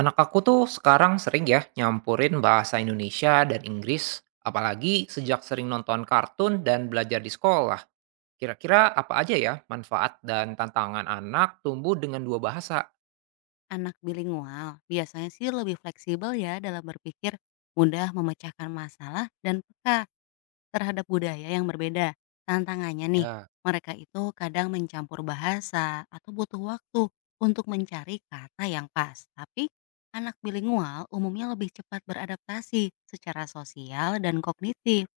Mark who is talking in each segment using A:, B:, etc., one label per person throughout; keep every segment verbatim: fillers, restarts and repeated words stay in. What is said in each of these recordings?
A: Anak aku tuh sekarang sering ya nyampurin bahasa Indonesia dan Inggris, apalagi sejak sering nonton kartun dan belajar di sekolah. Kira-kira apa aja ya manfaat dan tantangan anak tumbuh dengan dua bahasa?
B: Anak bilingual biasanya sih lebih fleksibel ya dalam berpikir, mudah memecahkan masalah dan peka terhadap budaya yang berbeda. Tantangannya nih,
A: Ya,
B: mereka itu kadang mencampur bahasa atau butuh waktu untuk mencari kata yang pas. Tapi anak bilingual umumnya lebih cepat beradaptasi secara sosial dan kognitif.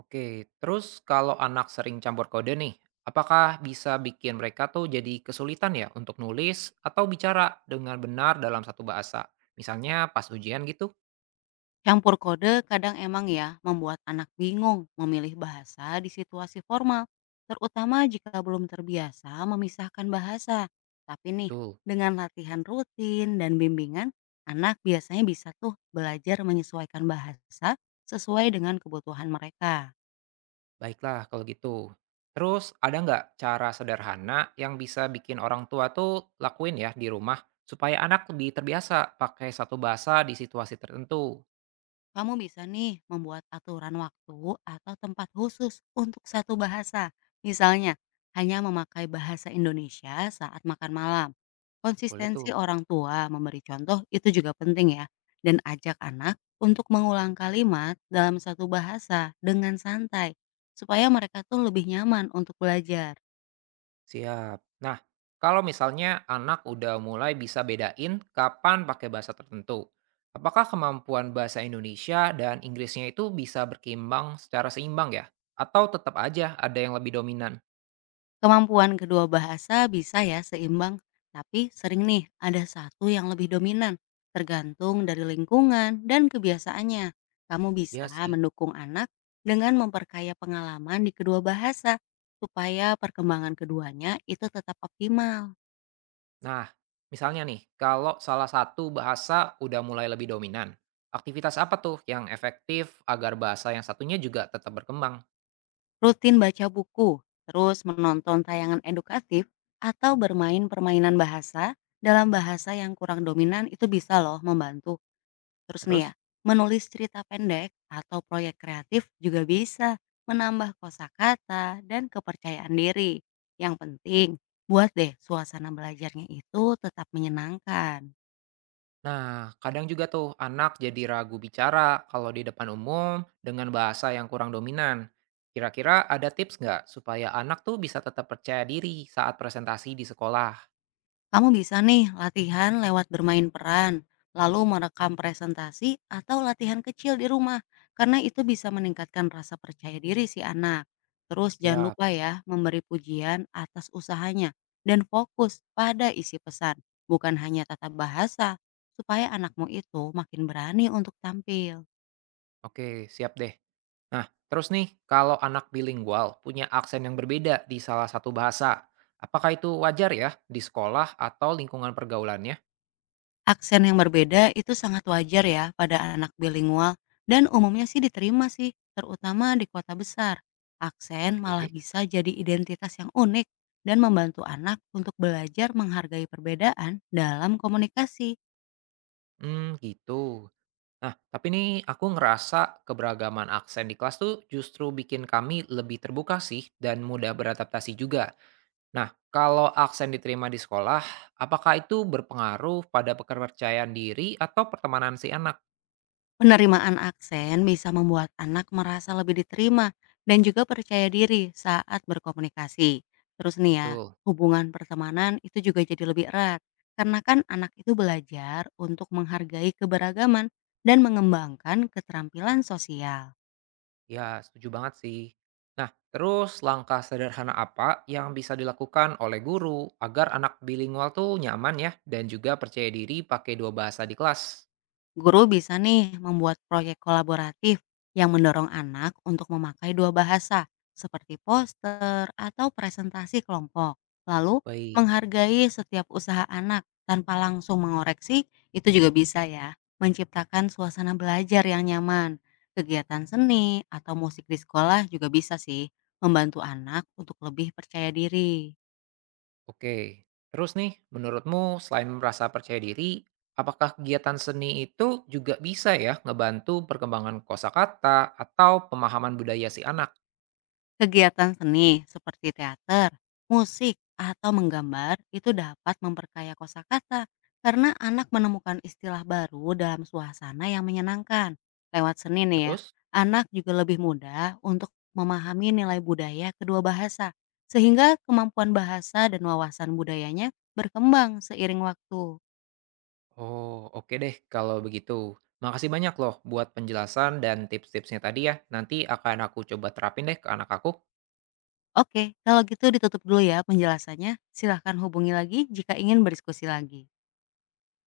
A: oke. Terus kalau anak sering campur kode nih, apakah bisa bikin mereka tuh jadi kesulitan ya untuk nulis atau bicara dengan benar dalam satu bahasa? Misalnya pas ujian gitu?
B: Campur kode kadang emang ya membuat anak bingung memilih bahasa di situasi formal, terutama jika belum terbiasa memisahkan bahasa. Tapi nih,
A: Betul.
B: dengan latihan rutin dan bimbingan, anak biasanya bisa tuh belajar menyesuaikan bahasa sesuai dengan kebutuhan mereka.
A: Baiklah kalau gitu. Terus ada nggak cara sederhana yang bisa bikin orang tua tuh lakuin ya di rumah supaya anak lebih terbiasa pakai satu bahasa di situasi tertentu?
B: Kamu bisa nih membuat aturan waktu atau tempat khusus untuk satu bahasa. Misalnya, hanya memakai bahasa Indonesia saat makan malam.
A: Boleh
B: Konsistensi
A: tuh.
B: orang tua memberi contoh itu juga penting ya. Dan ajak anak untuk mengulang kalimat dalam satu bahasa dengan santai. Supaya mereka tuh lebih nyaman untuk belajar.
A: Siap. Nah, kalau misalnya anak udah mulai bisa bedain kapan pakai bahasa tertentu, apakah kemampuan bahasa Indonesia dan Inggrisnya itu bisa berkembang secara seimbang ya? Atau tetap aja ada yang lebih dominan?
B: Kemampuan kedua bahasa bisa ya seimbang. Tapi sering nih ada satu yang lebih dominan. Tergantung dari lingkungan dan kebiasaannya. Kamu bisa
A: Ya sih.
B: mendukung anak dengan memperkaya pengalaman di kedua bahasa. Supaya perkembangan keduanya itu tetap optimal.
A: Nah, misalnya nih, kalau salah satu bahasa udah mulai lebih dominan, aktivitas apa tuh yang efektif agar bahasa yang satunya juga tetap berkembang?
B: Rutin baca buku, terus menonton tayangan edukatif, atau bermain permainan bahasa dalam bahasa yang kurang dominan itu bisa loh membantu. Terus nih ya,
A: Terus?
B: menulis cerita pendek atau proyek kreatif juga bisa menambah kosakata dan kepercayaan diri. Yang penting, buat deh suasana belajarnya itu tetap menyenangkan.
A: Nah, kadang juga tuh anak jadi ragu bicara kalau di depan umum dengan bahasa yang kurang dominan. Kira-kira ada tips nggak supaya anak tuh bisa tetap percaya diri saat presentasi di sekolah?
B: Kamu bisa nih latihan lewat bermain peran, lalu merekam presentasi atau latihan kecil di rumah, karena itu bisa meningkatkan rasa percaya diri si anak. Terus jangan
A: Siap,
B: lupa ya memberi pujian atas usahanya dan fokus pada isi pesan, bukan hanya tata bahasa, supaya anakmu itu makin berani untuk tampil.
A: oke, siap deh. Nah, terus nih, kalau anak bilingual punya aksen yang berbeda di salah satu bahasa, apakah itu wajar ya di sekolah atau lingkungan pergaulannya?
B: Aksen yang berbeda itu sangat wajar ya pada anak bilingual dan umumnya sih diterima sih, terutama di kota besar. Aksen malah
A: Oke.
B: bisa jadi identitas yang unik dan membantu anak untuk belajar menghargai perbedaan dalam komunikasi.
A: Hmm, gitu. Nah, tapi nih aku ngerasa keberagaman aksen di kelas tuh justru bikin kami lebih terbuka sih dan mudah beradaptasi juga. Nah, kalau aksen diterima di sekolah, apakah itu berpengaruh pada kepercayaan diri atau pertemanan si anak?
B: Penerimaan aksen bisa membuat anak merasa lebih diterima dan juga percaya diri saat berkomunikasi. Terus nih ya,
A: Betul.
B: hubungan pertemanan itu juga jadi lebih erat. Karena kan anak itu belajar untuk menghargai keberagaman dan mengembangkan keterampilan sosial.
A: Ya, setuju banget sih. Nah, terus langkah sederhana apa yang bisa dilakukan oleh guru agar anak bilingual tuh nyaman ya dan juga percaya diri pakai dua bahasa di kelas?
B: Guru bisa nih membuat proyek kolaboratif yang mendorong anak untuk memakai dua bahasa, seperti poster atau presentasi kelompok. Lalu,
A: Baik,
B: menghargai setiap usaha anak tanpa langsung mengoreksi, itu juga bisa ya, menciptakan suasana belajar yang nyaman. Kegiatan seni atau musik di sekolah juga bisa sih membantu anak untuk lebih percaya diri.
A: oke. Terus nih, menurutmu selain merasa percaya diri, apakah kegiatan seni itu juga bisa ya ngebantu perkembangan kosakata atau pemahaman budaya si anak?
B: Kegiatan seni seperti teater, musik, atau menggambar itu dapat memperkaya kosakata karena anak menemukan istilah baru dalam suasana yang menyenangkan. Lewat seni nih ya,
A: Terus.
B: anak juga lebih mudah untuk memahami nilai budaya kedua bahasa sehingga kemampuan bahasa dan wawasan budayanya berkembang seiring waktu.
A: Oh, oke deh kalau begitu. Makasih banyak loh buat penjelasan dan tips-tipsnya tadi ya. Nanti akan aku coba terapin deh ke anak aku.
B: Oke, kalau gitu ditutup dulu ya penjelasannya. Silahkan hubungi lagi jika ingin berdiskusi lagi.